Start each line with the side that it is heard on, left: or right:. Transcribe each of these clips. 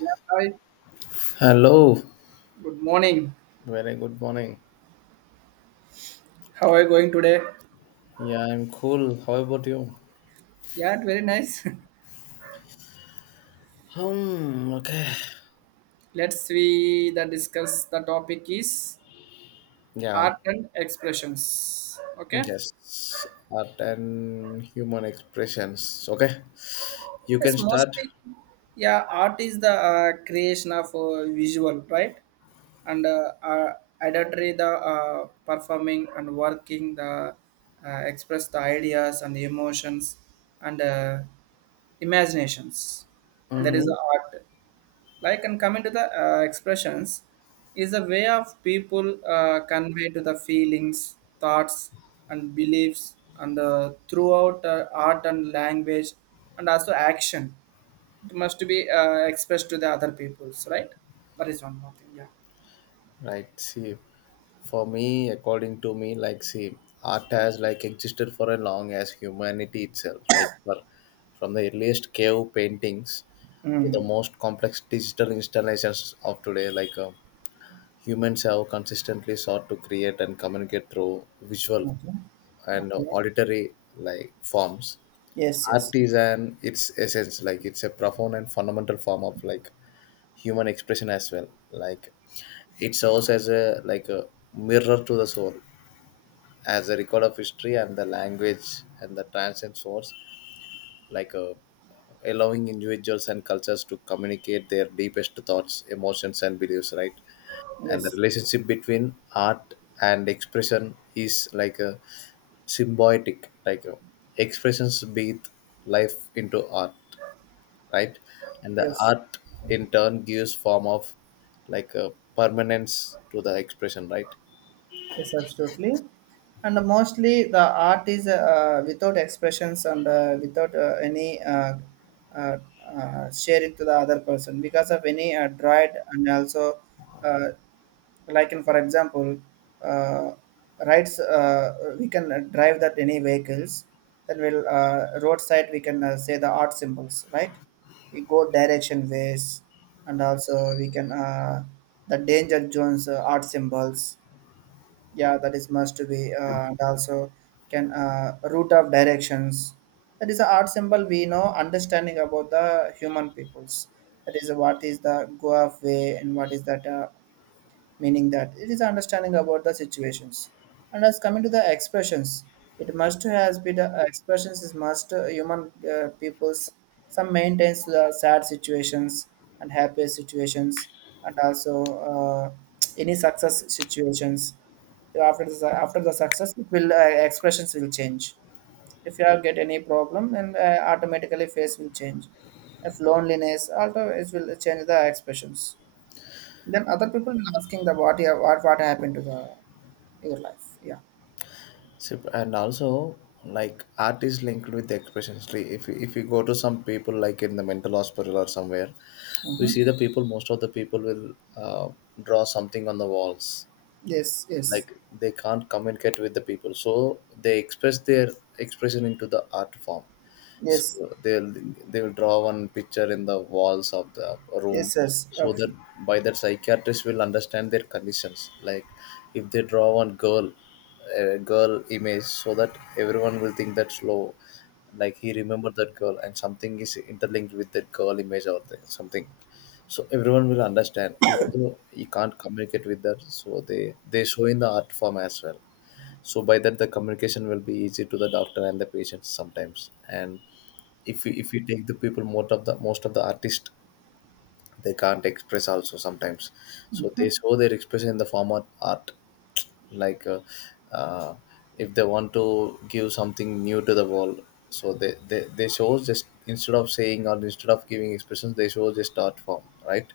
right: Yeah, hi.
left: Hello,
right: Good morning.
left: very good morning.
right: How are you going today?
left: Yeah, I'm cool. How about you?
right: Yeah, it's very nice.
left: Hmm, okay.
right: Let's we the discuss the topic is
left: Yeah,
right: art and expressions. Okay.
left: yes. Art and human expressions. Okay, you
right: Yes,
left: can start.
right: mostly. Yeah, art is the creation of visual, right? And idolatry the performing and working the express the ideas and the emotions and imaginations. That is
left: Mm-hmm.
right: the art. Like and coming to the expressions is a way of people convey to the feelings, thoughts and beliefs and throughout art and language and also action, it must be expressed to the other peoples, right? That is one more thing. Yeah.
left: Right, see, for me, according to me, like, see, art has like existed for as long as humanity itself, like, for from the earliest cave paintings to the
right: Mm.
left: most complex digital installations of today, like. Humans have consistently sought to create and communicate through visual
right: Okay.
left: and
right: Okay.
left: auditory like forms.
right: Yes, yes.
left: Art is an its essence, like it's a profound and fundamental form of like human expression as well. Like it serves as a like a mirror to the soul, as a record of history and the language and the transcend source, like a allowing individuals and cultures to communicate their deepest thoughts, emotions, and beliefs, right? And the
right: Yes.
left: relationship between art and expression is like a symbiotic like expressions breathe life into art, right, and the
right: Yes.
left: art in turn gives form of like a permanence to the expression, right?
right: Yes, absolutely. And mostly the art is without expressions and without any uh, sharing to the other person because of any dried and also uh, like in, for example, uh, rights, we can drive that any vehicles, then we'll roadside we can say the art symbols, right? We go direction ways, and also we can the danger zones art symbols. Yeah, that is must be and also can root of directions. That is a art symbol, we know, understanding about the human peoples. That is what is the goa way and what is that meaning, that it is understanding about the situations. And as coming to the expressions, it must has been the expressions is must human peoples some maintains the sad situations and happy situations and also any success situations. After the success, it will expressions will change. If you have get any problem, and automatically face will change. If loneliness also, it will change the expressions. Then other people will asking the what. Yeah, what happened to the your life. Yeah.
left: So, and also like art is linked with the expressions. Like, if you go to some people like in the mental hospital or somewhere, we
right: Mm-hmm.
left: see the people, most of the people will uh, draw something on the walls,
right: Yes. Yes.
left: like they can't communicate with the people, so they express their expression into the art form. So
right: Yes.
left: they'll they'll draw one picture in the walls of the room
right: Yes. Yes.
left: so
right: Absolutely.
left: that by that, psychiatrist will understand their conditions. Like if they draw one girl, a girl image, so that everyone will think that's low, like he remembered that girl and something is interlinked with that girl image or something. So everyone will understand even though he can't communicate with that, so they show in the art form as well. So by that the communication will be easy to the doctor and the patients sometimes. And if you take the people, most of the artists, they can't express also sometimes, so they show their expression in the form of art. Like uh, if they want to give something new to the world, so they show, just instead of saying or instead of giving expressions, they show just art form, right?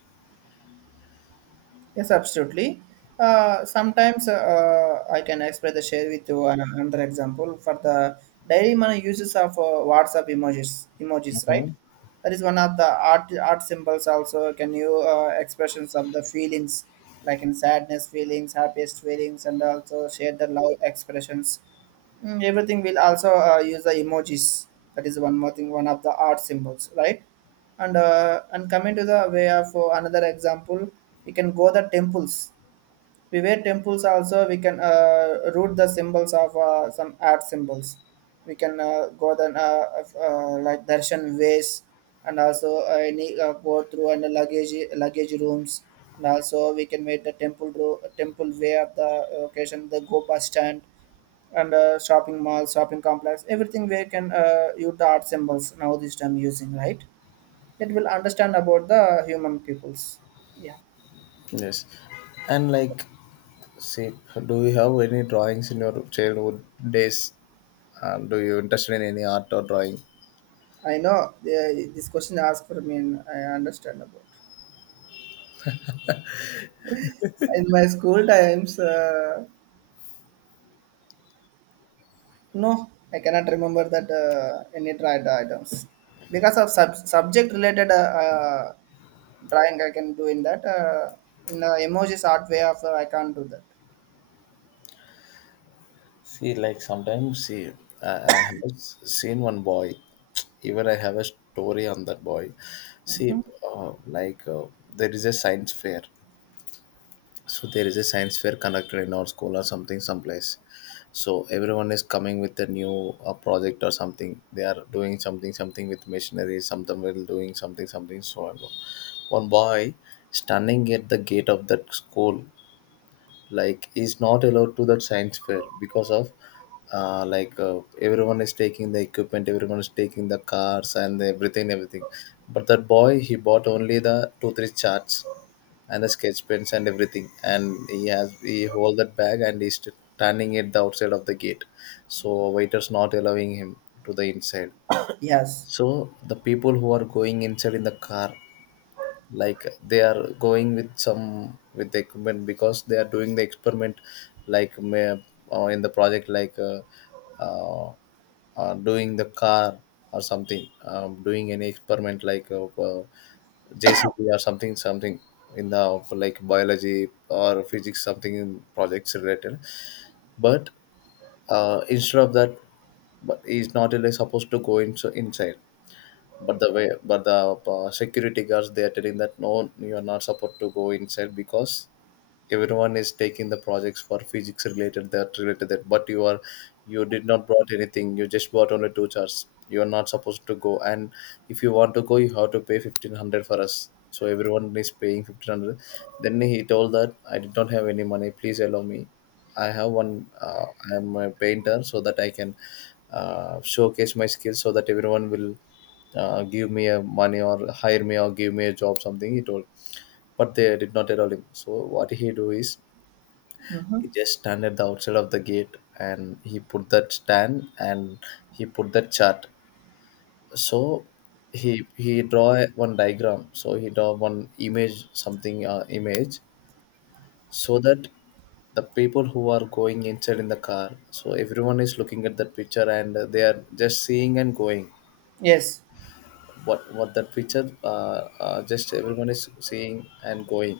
right: Yes. Absolutely. Sometimes I can express the share with you another example for the daily money uses of WhatsApp emojis. Emojis, right?
left: Hmm,
right: That is one of the art symbols. Also, can you expressions of the feelings, like in sadness feelings, happiest feelings, and also share the love expressions. Mm, everything will also use the emojis. That is one more thing, one of the art symbols, right? And coming to the way of another example, we can go the temples. We wear temples also. We can root the symbols of some art symbols. We can go then of, like darshan ways, and also any go through and luggage rooms, and also we can make the temple temple way of the location, the go bus stand and shopping malls, shopping complex, everything where can you the art symbols now this time using, right? It will understand about the human peoples. Yeah,
left: yes. And like, see, do you have any drawings in your childhood days? Do you interested in any art or drawing?
right: I know this question asked for me, and I understand about. In my school times, no, I cannot remember that any tried items because of subject related drawing. I can do in that in the emojis art way of I can't do that.
left: See, like sometimes, see, I, I have seen one boy. Even I have a story on that boy. See, uh, like uh, there is a science fair. So there is a science fair conducted in our school or something, someplace. So everyone is coming with a new project or something. They are doing something, something with machinery. Something will doing something, something. So on. One boy standing at the gate of that school, like, is not allowed to that science fair because of everyone is taking the equipment, everyone is taking the cars and everything, everything. But that boy, he bought only the two three charts and the sketch pens and everything, and he hold that bag and he's standing at the outside of the gate. So waiters not allowing him to the inside.
right: Yes.
left: So the people who are going inside in the car, like they are going with some with the equipment because they are doing the experiment. Like, may, in the project, like uh, doing the car or something, doing any experiment like jcb or something, something. In the like biology or physics something in projects related. But instead of that, but he's not really supposed to go in, so inside. But the way but the security guards, they are telling that no, you are not supposed to go inside because everyone is taking the projects for physics related, that related that, but you, are you did not brought anything, you just brought only two charts, you are not supposed to go. And if you want to go, you have to pay 1500 for us. So everyone is paying 1500. Then he told that, I did not have any money, please allow me. I have one, uh, I am a painter, so that I can showcase my skills, so that everyone will give me a money or hire me or give me a job, something, he told. But they did not allow him. So what he do is,
right: Mm-hmm.
left: he just stand at the outside of the gate and he put that stand, and he put that chart. So he draw one diagram, so he draw one image, something, image, so that the people who are going inside in the car, so everyone is looking at that picture and they are just seeing and going,
right: Yes.
left: what that picture, just everyone is seeing and going.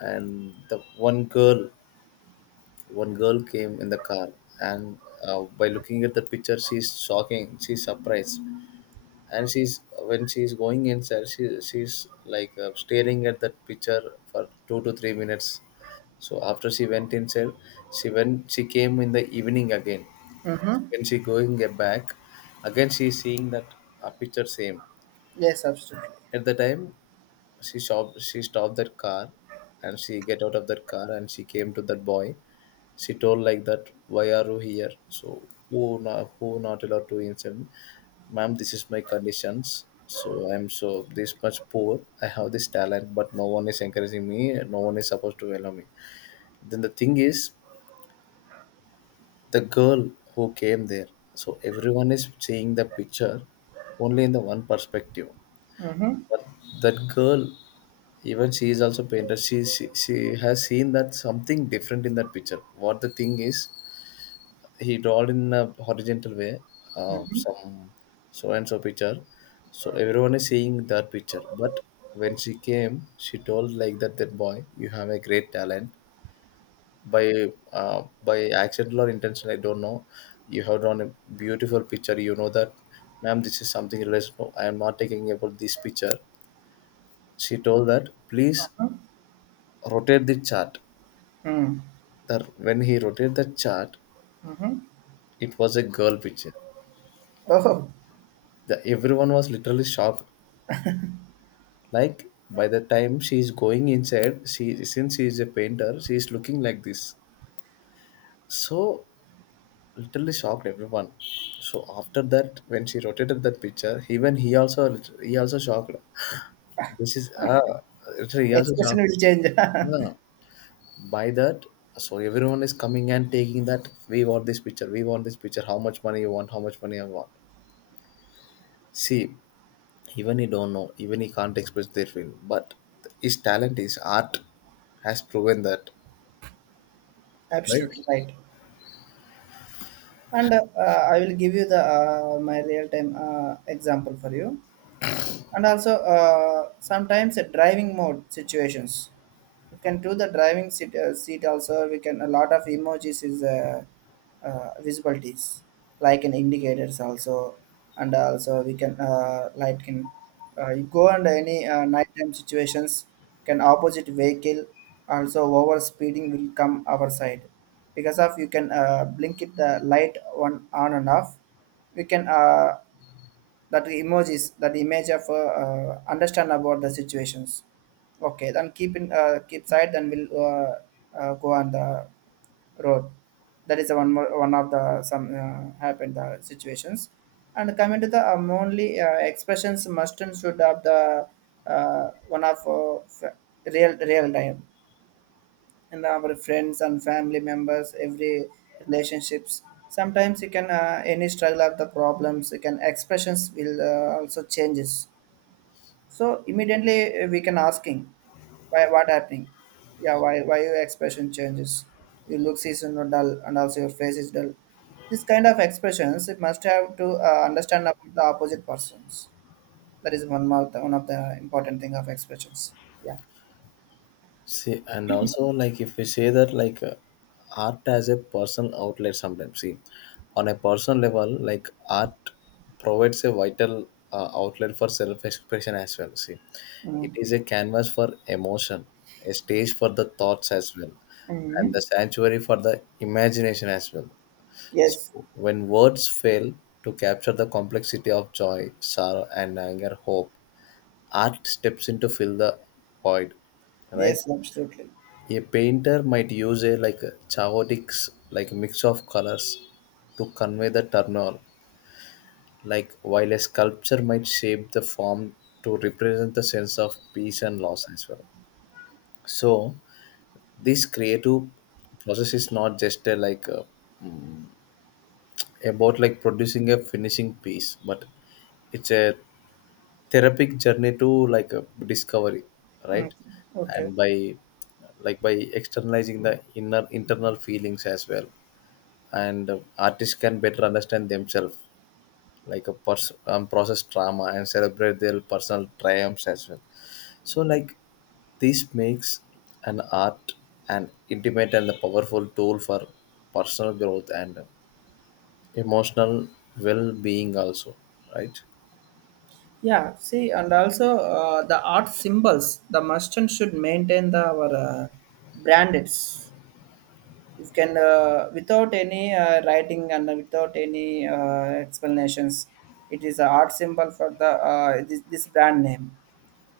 left: And the one girl came in the car. And by looking at the picture, she's shocking, she's surprised. And she's, when she's going inside, she's like staring at that picture for 2 to 3 minutes. So after she went inside, she came in the evening again. When she going back, again she's seeing that picture same.
right: Yes, absolutely.
left: At the time she stopped that car, and she get out of that car and she came to that boy. She told like that, why are you here? So who not, who not allowed, to insult me. Ma'am, this is my conditions, so I'm so this much poor, I have this talent but no one is encouraging me, no one is supposed to allow me. Then the thing is, the girl who came there, so everyone is seeing the picture only in the one perspective.
right: Mm-hmm.
left: But that girl, even she is also painter, she has seen that something different in that picture. What the thing is, he drawed in a horizontal way some, so and so picture. So everyone is seeing that picture, but when she came she told like that, that boy, you have a great talent. By by accidental or intention, I don't know, you have drawn a beautiful picture, you know that? Ma'am, this is something related. No, I am not taking about this picture. She told that, please rotate the chart.
right: Hmm.
left: The When he rotated the chart, it was a girl picture.
right: Oh,
left: The Everyone was literally shocked. Like by the time she is going inside, she, since she is a painter, she is looking like this. So literally shocked everyone. So after that, when she rotated that picture, even he also, shocked. This is, ah, literally he also
right: expression
left: shocked.
right: will change.
left: Yeah. By that, so everyone is coming and taking that. We want this picture. We want this picture. How much money you want? How much money I want? See, even he don't know, even he can't express their feeling, but his talent, his art has proven that, right?
right: Absolutely right. And I will give you the my real time example for you. And also sometimes a driving mode situations, we can do the driving seat, seat also we can a lot of emojis is visibilities, like an indicators also. And also we can light can you go under any nighttime situations, can opposite vehicle, also over speeding will come our side, because of you can blink it the light on and off. We can that emojis that image of understand about the situations. Okay, then keep in keep side, then we'll go on the road. That is one more, one of the some happened the situations. And coming to the only expressions must and should have the one of real time, and our friends and family members, every relationships. Sometimes you can any struggle of the problems, you can expressions will also changes. So immediately we can asking why what happening. Yeah, why your expression changes. Your looks is, dull, and also your face is dull. This kind of expressions it must have to understand about the opposite persons. That is one more, one of the important thing of expressions. Yeah.
left: See, and also like if we say that like art as a personal outlet sometimes. See, on a personal level, like art provides a vital outlet for self-expression as well, see.
right: Mm.
left: It is a canvas for emotion, a stage for the thoughts as well, and the
right: Mm.
left: sanctuary for the imagination as well.
right: Yes.
left: When words fail to capture the complexity of joy, sorrow, and anger, hope, art steps in to fill the void, right?
right: Yes, absolutely.
left: A painter might use a like chaotic like mix of colors to convey the turmoil, like, while a sculpture might shape the form to represent the sense of peace and loss as well. So this creative process is not just about producing a finishing piece, but it's a therapeutic journey to like a discovery,
right: Mm,
left: right?
right: okay.
left: And by externalizing the inner internal feelings as well, and artists can better understand themselves, process trauma and celebrate their personal triumphs as well. So this makes an art an intimate and a powerful tool for personal growth and emotional well-being also, right?
right: Yeah. See, and also the art symbols. The merchant should maintain the our branded. You can without any writing and without any explanations. It is a art symbol for the this brand name.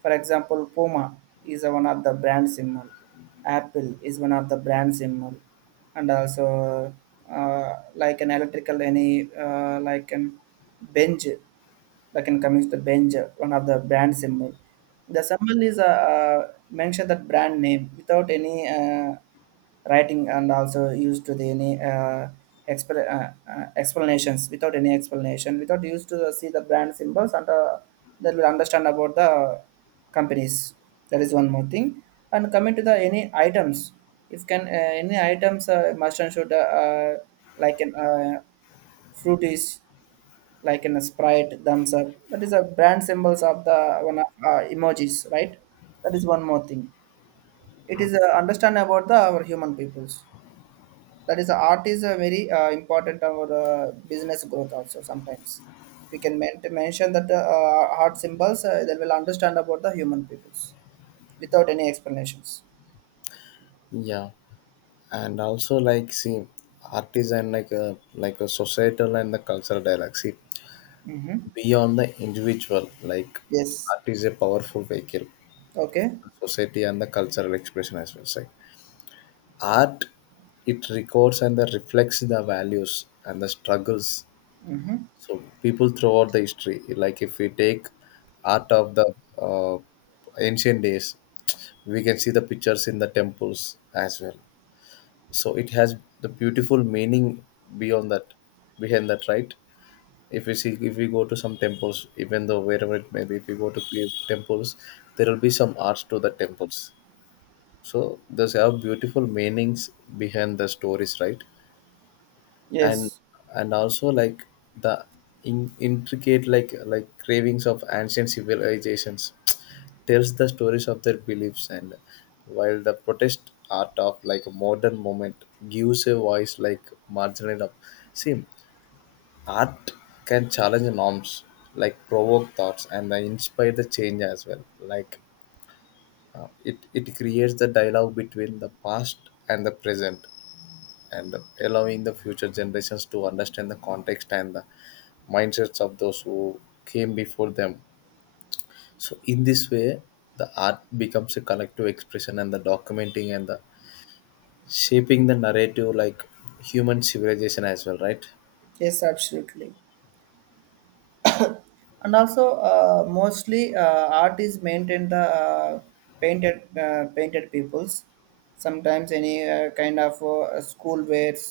right: For example, Puma is one of the brand symbol. Apple is one of the brand symbol. And also like an electrical any like an bench, like in coming to the bench, one of the brand symbol. The symbol is mention that brand name without any writing and also used to the any exp- uh, explanations. Without any explanation, without used to see the brand symbols, and that will understand about the companies. That is one more thing. And coming to the any items, if can any items must and should like an fruities, like in a Sprite, thumbs up, that is a brand symbols of the one of, emojis, right? That is one more thing. It is understand about the our human peoples. That is art is a very important our business growth also. Sometimes we can mention that art symbols, they will understand about the human peoples without any explanations.
left: Yeah, and also like see art is an like a societal and the cultural dialogue, see,
right: Mm-hmm.
left: beyond the individual.
right: Yes.
left: Art is a powerful vehicle
right: Okay.
left: for society and the cultural expression as well. Say, art, it records and the reflects the values and the struggles,
right: Mm-hmm.
left: so people throughout the history, like if we take art of the uh, ancient days, we can see the pictures in the temples as well. So it has the beautiful meaning beyond that, behind that, right? If we see, if we go to some temples, even though wherever it may be, if we go to temples, there will be some arts to the temples. So there's have beautiful meanings behind the stories, right? and
right: Yes.
left: and also, like, the intricate like cravings of ancient civilizations tells the stories of their beliefs, and while the protest art of like a modern moment gives a voice like marginal up. See, art can challenge norms, like provoke thoughts and then inspire the change as well. Like, it creates the dialogue between the past and the present, and allowing the future generations to understand the context and the mindsets of those who came before them. So in this way, the art becomes a collective expression and the documenting and the shaping the narrative, like human civilization as well, right?
right: Yes, absolutely. And also mostly art is maintained the painted painted peoples. Sometimes any kind of school wears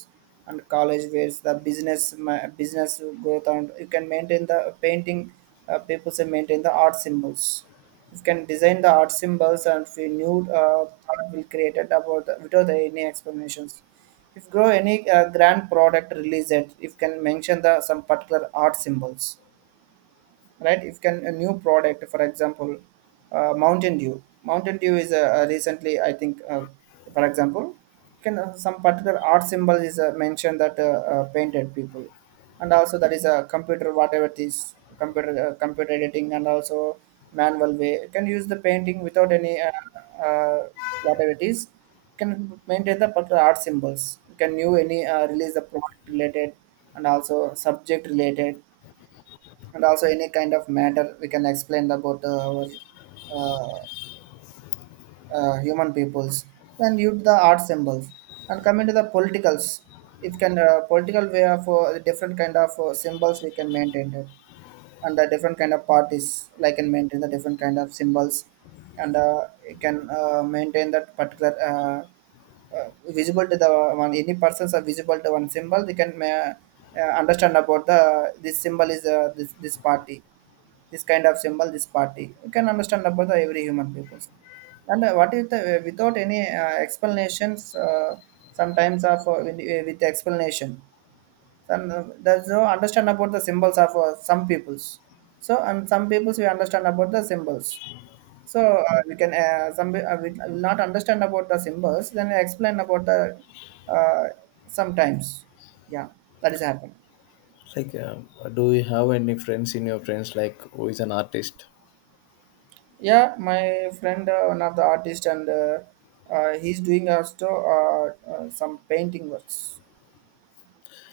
right: and college wears, the business business growth, and you can maintain the painting peoples and maintain the art symbols. You can design the art symbols, and we new art will created about the, without any explanations. If grow any grand product released, if can mention the some particular art symbols, right? If can a new product, for example, Mountain Dew is a recently I think for example can some particular art symbol is mentioned that painted people. And also that is a computer, whatever it is, computer computer editing, and also manual way you can use the painting without any uh, whatever it is, can maintain the particular art symbols. You can new any release the product related and also subject related and also any kind of matter, we can explain about our uh, human peoples, then use the art symbols. And coming to the politicals, if can political way of different kind of symbols, we can maintain it. And the different kind of parties like can maintain the different kind of symbols. And it can maintain that particular visible to the one, any persons are visible to one symbol, they can understand about the, this symbol is this party. This kind of symbol, this party. You can understand about the every human peoples. And what if the, without any explanations, sometimes of with explanation, and there's no understand about the symbols of some peoples. So and some peoples we understand about the symbols. So we can we will not understand about the symbols, then explain about the uh, sometimes. Yeah, that is happening.
left: Like, um, do you have any friends in your friends like who is an artist?
right: Yeah, my friend, one of the artist, and he's doing also some painting works.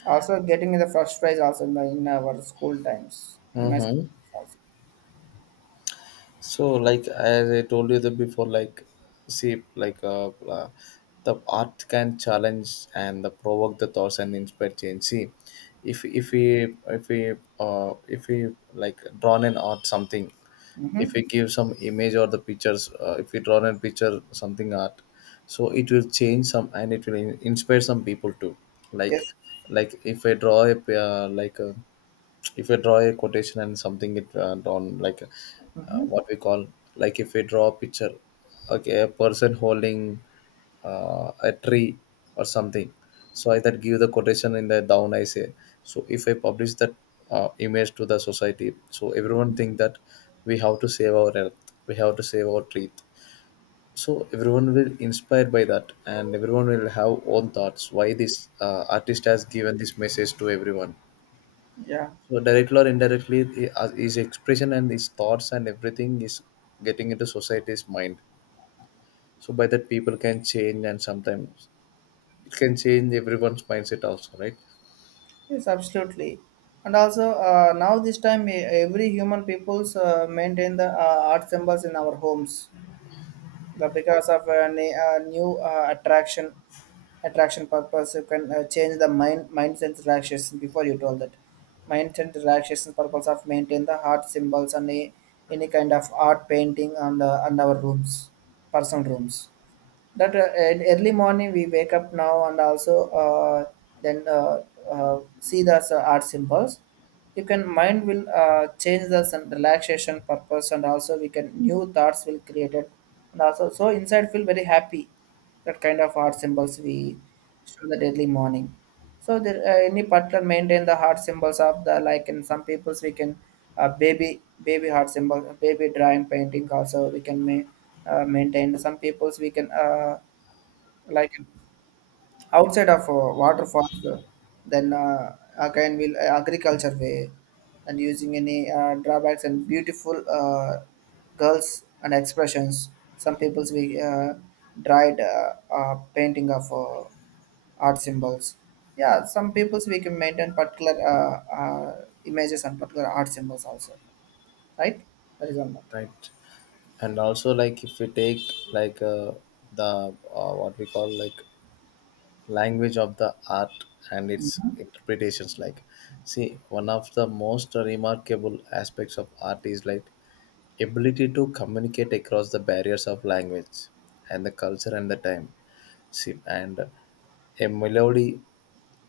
right: Also, getting the first prize also in, the, in our school times, in my school
left: Mm-hmm.
right: times also.
left: So, like as I told you the before, like, see, the art can challenge and the provoke the thoughts and inspire change. See, if we like drawn an art something, if
right: Mm-hmm.
left: we give some image or the pictures, if we draw a picture something art, so it will change some and it will inspire some people too, like
right: Yes.
left: like if I draw a p- like a if we draw a quotation and something, it drawn
right: Mm-hmm.
left: what we call, like if we draw a picture, okay, a person holding a tree or something. So I that give the quotation in the down, I say, so if I publish that image to the society, so everyone think that we have to save our earth, we have to save our tree. So everyone will inspired by that, and everyone will have own thoughts why this artist has given this message to everyone.
right: Yeah.
left: So directly or indirectly, as his expression and his thoughts and everything is getting into society's mind. So by that, people can change, and sometimes it can change everyone's mindset also, right?
right: Yes, absolutely. And also, now this time, every human peoples maintain the art symbols in our homes. The because of a, a new attraction purpose, you can change the mind sense relaxation. Before you told that mind sense relaxation purpose of maintain the heart symbols and a, any kind of art painting on our rooms, personal rooms. That in early morning we wake up now, and also then see the art symbols. You can mind will change the some relaxation purpose, and also we can new thoughts will created, and also so inside feel very happy. That kind of heart symbols we show the daily morning. So there any particular maintain the heart symbols of the like in some peoples we can baby heart symbol baby drawing painting also we can maintain some peoples we can like outside of waterfalls then again we'll agriculture way and using any drawbacks and beautiful girls and expressions some people's we dried painting of art symbols. Yeah, some people's we can maintain particular images and particular art symbols also, right? That is one more thing.
left: Right. And also, like if we take like uh, the what we call, like, language of the art and its interpretations. Like, see, one of the most remarkable aspects of art is like ability to communicate across the barriers of language and the culture and the time. Sim, and a melody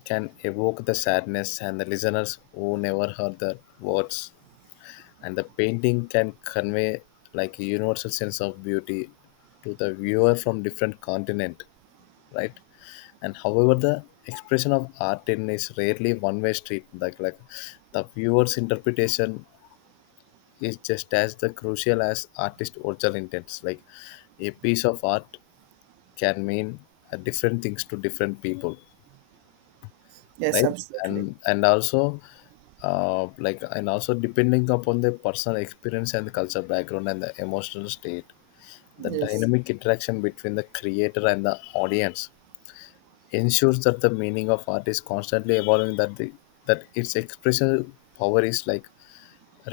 left: can evoke the sadness and the listeners who never heard the words, and the painting can convey like a universal sense of beauty to the viewer from different continent, right? And however the expression of art in is rarely one way street. Like the viewer's interpretation is just as the crucial as artist original intents. Like a piece of art can mean different things to different people,
right: Yes,
left: right? and
right: absolutely.
left: and also, like, and also depending upon the personal experience and the culture background and the emotional state, the
right: Yes.
left: dynamic interaction between the creator and the audience ensures that the meaning of art is constantly evolving, that the that its expression power is like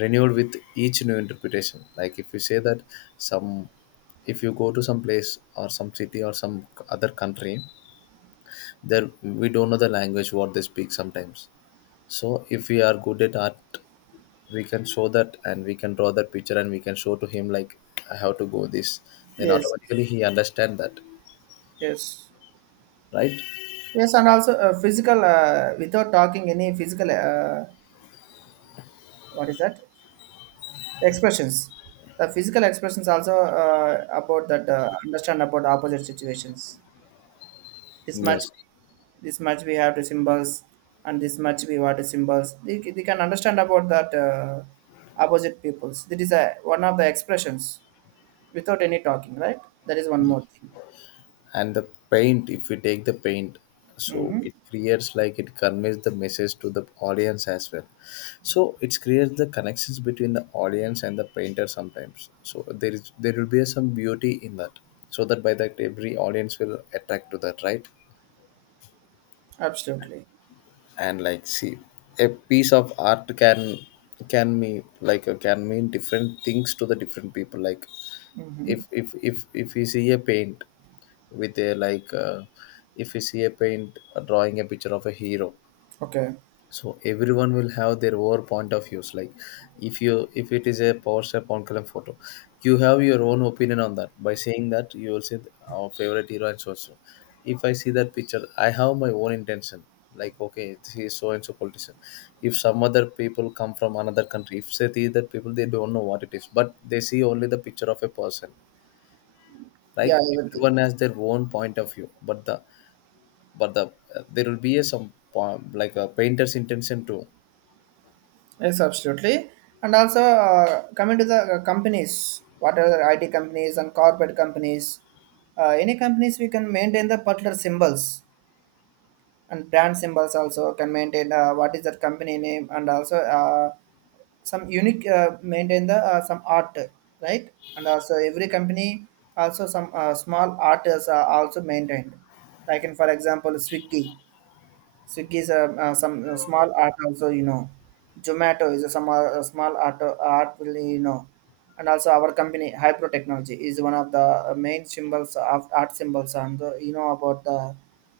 left: renewed with each new interpretation. Like if you say that, some, if you go to some place or some city or some other country, there we don't know the language what they speak sometimes. So if we are good at art, we can show that, and we can draw that picture, and we can show to him like I have to go this. Then
right: Yes.
left: automatically he understand that,
right: Yes.
left: right?
right: Yes, and also physical, without talking any physical, what is that? Expressions. The physical expressions also about that understand about opposite situations. This much,
left: Yes.
right: this much we have to symbols, and this much we want to symbols. They can understand about that opposite peoples. That is a, one of the expressions without any talking, right? That is one more
left: Yes.
right: thing.
left: And the paint, if we take the paint, so
right: Mm-hmm.
left: it creates, like it conveys the message to the audience as well. So it creates the connections between the audience and the painter sometimes. So there is, there will be some beauty in that. So that by that every audience will attract to that, right?
right: Absolutely.
left: And like see, a piece of art can mean can mean different things to the different people. Like,
right: Mm-hmm.
left: if you see a paint with a if you see a paint, drawing a picture of a hero,
right: Okay.
left: so everyone will have their own point of views. Like if you, if it is a PowerShell on column photo, you have your own opinion on that. By saying that, you will say our favorite hero and so and so. If I see that picture, I have my own intention. Like, okay, this is so and so politician. If some other people come from another country, if they see that people, they don't know what it is, but they see only the picture of a person.
right: Yeah,
left: Like,
right: everything.
left: everyone has their own point of view, but the, but the, there will be a some point, like a painter's intention too.
right: Yes, absolutely. And also, coming to the companies, what are the IT companies and corporate companies, any companies we can maintain the particular symbols and brand symbols also can maintain what is that company name and also some unique maintain the some art, right? And also every company also some small art is also maintained. Like in, for example, Swiggy. Swiggy is a, some small art also, you know. Zomato is a some small art, art will, you know. And also our company, Hypro Technology, is one of the main symbols of art symbols. And you know about the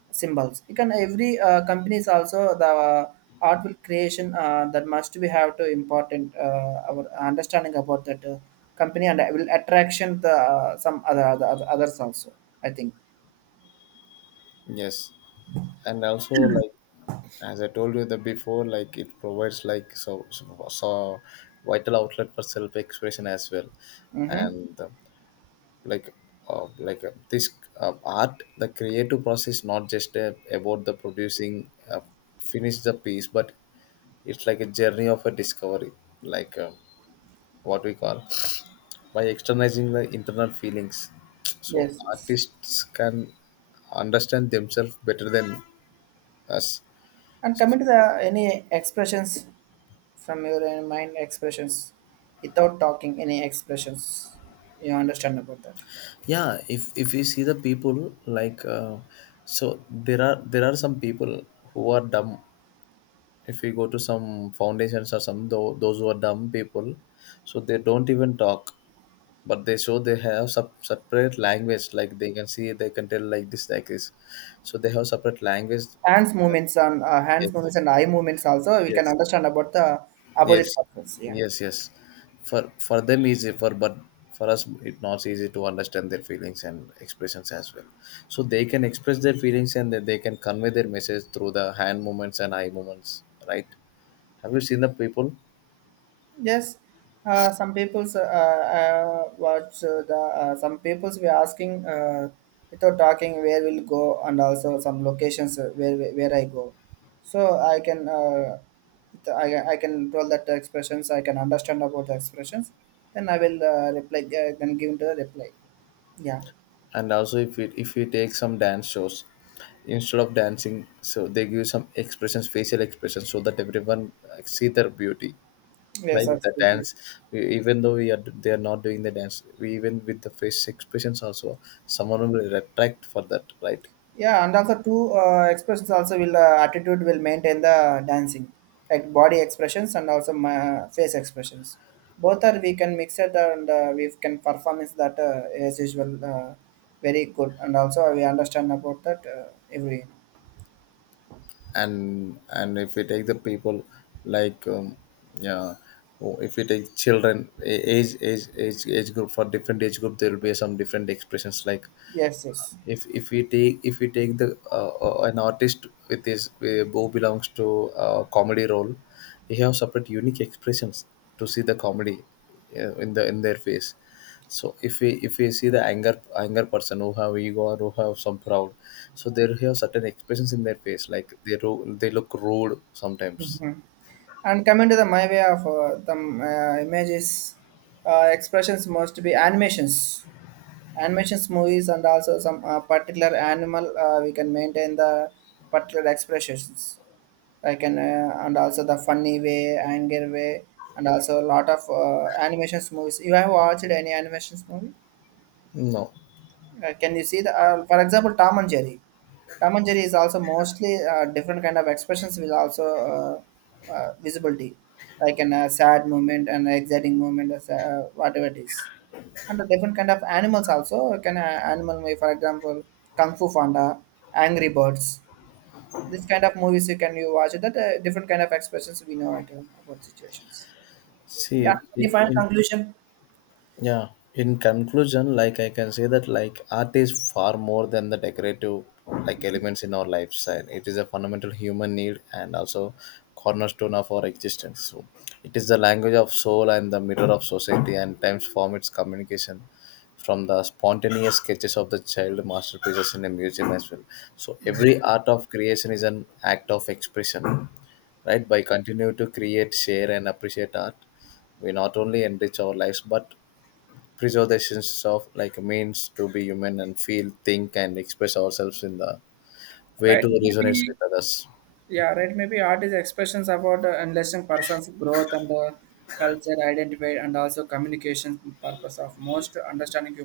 right: symbols. You can every company is also the art will creation that must be have to important our understanding about that company and will attraction the some other others also. I think.
left: Yes. And also, like as I told you the before, like it provides like so vital outlet for self-expression as well.
right: Mm-hmm.
left: And like like this art the creative process not just about the producing finish the piece, but it's like a journey of a discovery, like uh, what we call, by externalizing the internal feelings. So
right: Yes. Yes.
left: artists can understand themselves better than us.
right: And coming to the any expressions from your mind expressions without talking any expressions, you understand about that.
left: Yeah, if we see the people, so there are some people who are dumb. If we go to some foundations or some those who are dumb people, so they don't even talk, but they show, they have separate language, like they can see, they can tell like this, like this. So they have separate language.
right: Hands movements and
left: Yes,
right: eye movements also we can
left: yes.
right: understand about the
left: Yes,
right: opposite persons. Yeah.
left: yes, yes. For them easy, for, but for us it not easy to understand their feelings and expressions as well. So they can express their feelings, and then they can convey their message through the hand movements and eye movements, right? Have you seen the people?
right: Yes, some people's watch the some people's were asking without talking where we'll go and also some locations where I go. So I can I can tell that the expressions I can understand about the expressions. Then I will reply then give the reply. Yeah.
left: And also if we, if we take some dance shows, instead of dancing, so they give some expressions, facial expressions, so that everyone see their beauty,
right: Yes,
left: like the dance.
right: absolutely.
left: We, even though we are, they are not doing the dance, we even with the face expressions also, someone will retract for that, right?
right: Yeah, and also two expressions also will attitude will maintain the dancing, like body expressions and also my face expressions. Both are we can mix it and we can perform is that as usual very good and also we understand about that every.
left: And if we take the people, like um, yeah, or if we take children, age group, for different age group there will be some different expressions. Like
right: Yes, yes.
left: if we take the an artist with his who belongs to a comedy role, they have separate unique expressions to see the comedy in the, in their face. So if we, if we see the anger person who have ego or who have some proud, so they have certain expressions in their face, like they they look rude sometimes.
right: Mhm. And coming to the my way of the images, expressions must be animations movies and also some particular animal we can maintain the particular expressions, like an and also the funny way anger way, and also a lot of animations movies. You have watched any animations movie?
left: No.
right: Can you see the, for example, Tom and Jerry? Tom and Jerry is also mostly different kind of expressions will also visibility, like an sad moment and exciting moment as whatever it is. And the different kind of animals also can animal movie, for example, Kung Fu Panda, Angry Birds. This kind of movies you can you watch it, that different kind of expressions we know it about situations. Yeah,
left: see
right: any final
left: in,
right: conclusion?
left: Yeah, in conclusion, like I can say that like art is far more than the decorative like elements in our lifestyle. It is a fundamental human need and also cornerstone of our existence. So it is the language of soul and the mirror of society and times form its communication, from the spontaneous sketches of the child masterpieces in a museum as well. So every art of creation is an act of expression, right? By continue to create, share and appreciate art, we not only enrich our lives but preservations of like means to be human and feel, think, and express ourselves in the way to
right: Right. Maybe.
left: resonates with others.
right: Yeah, right. Maybe art is expressions about enlisting person's growth and culture, identity, and also communication purpose of most understanding human.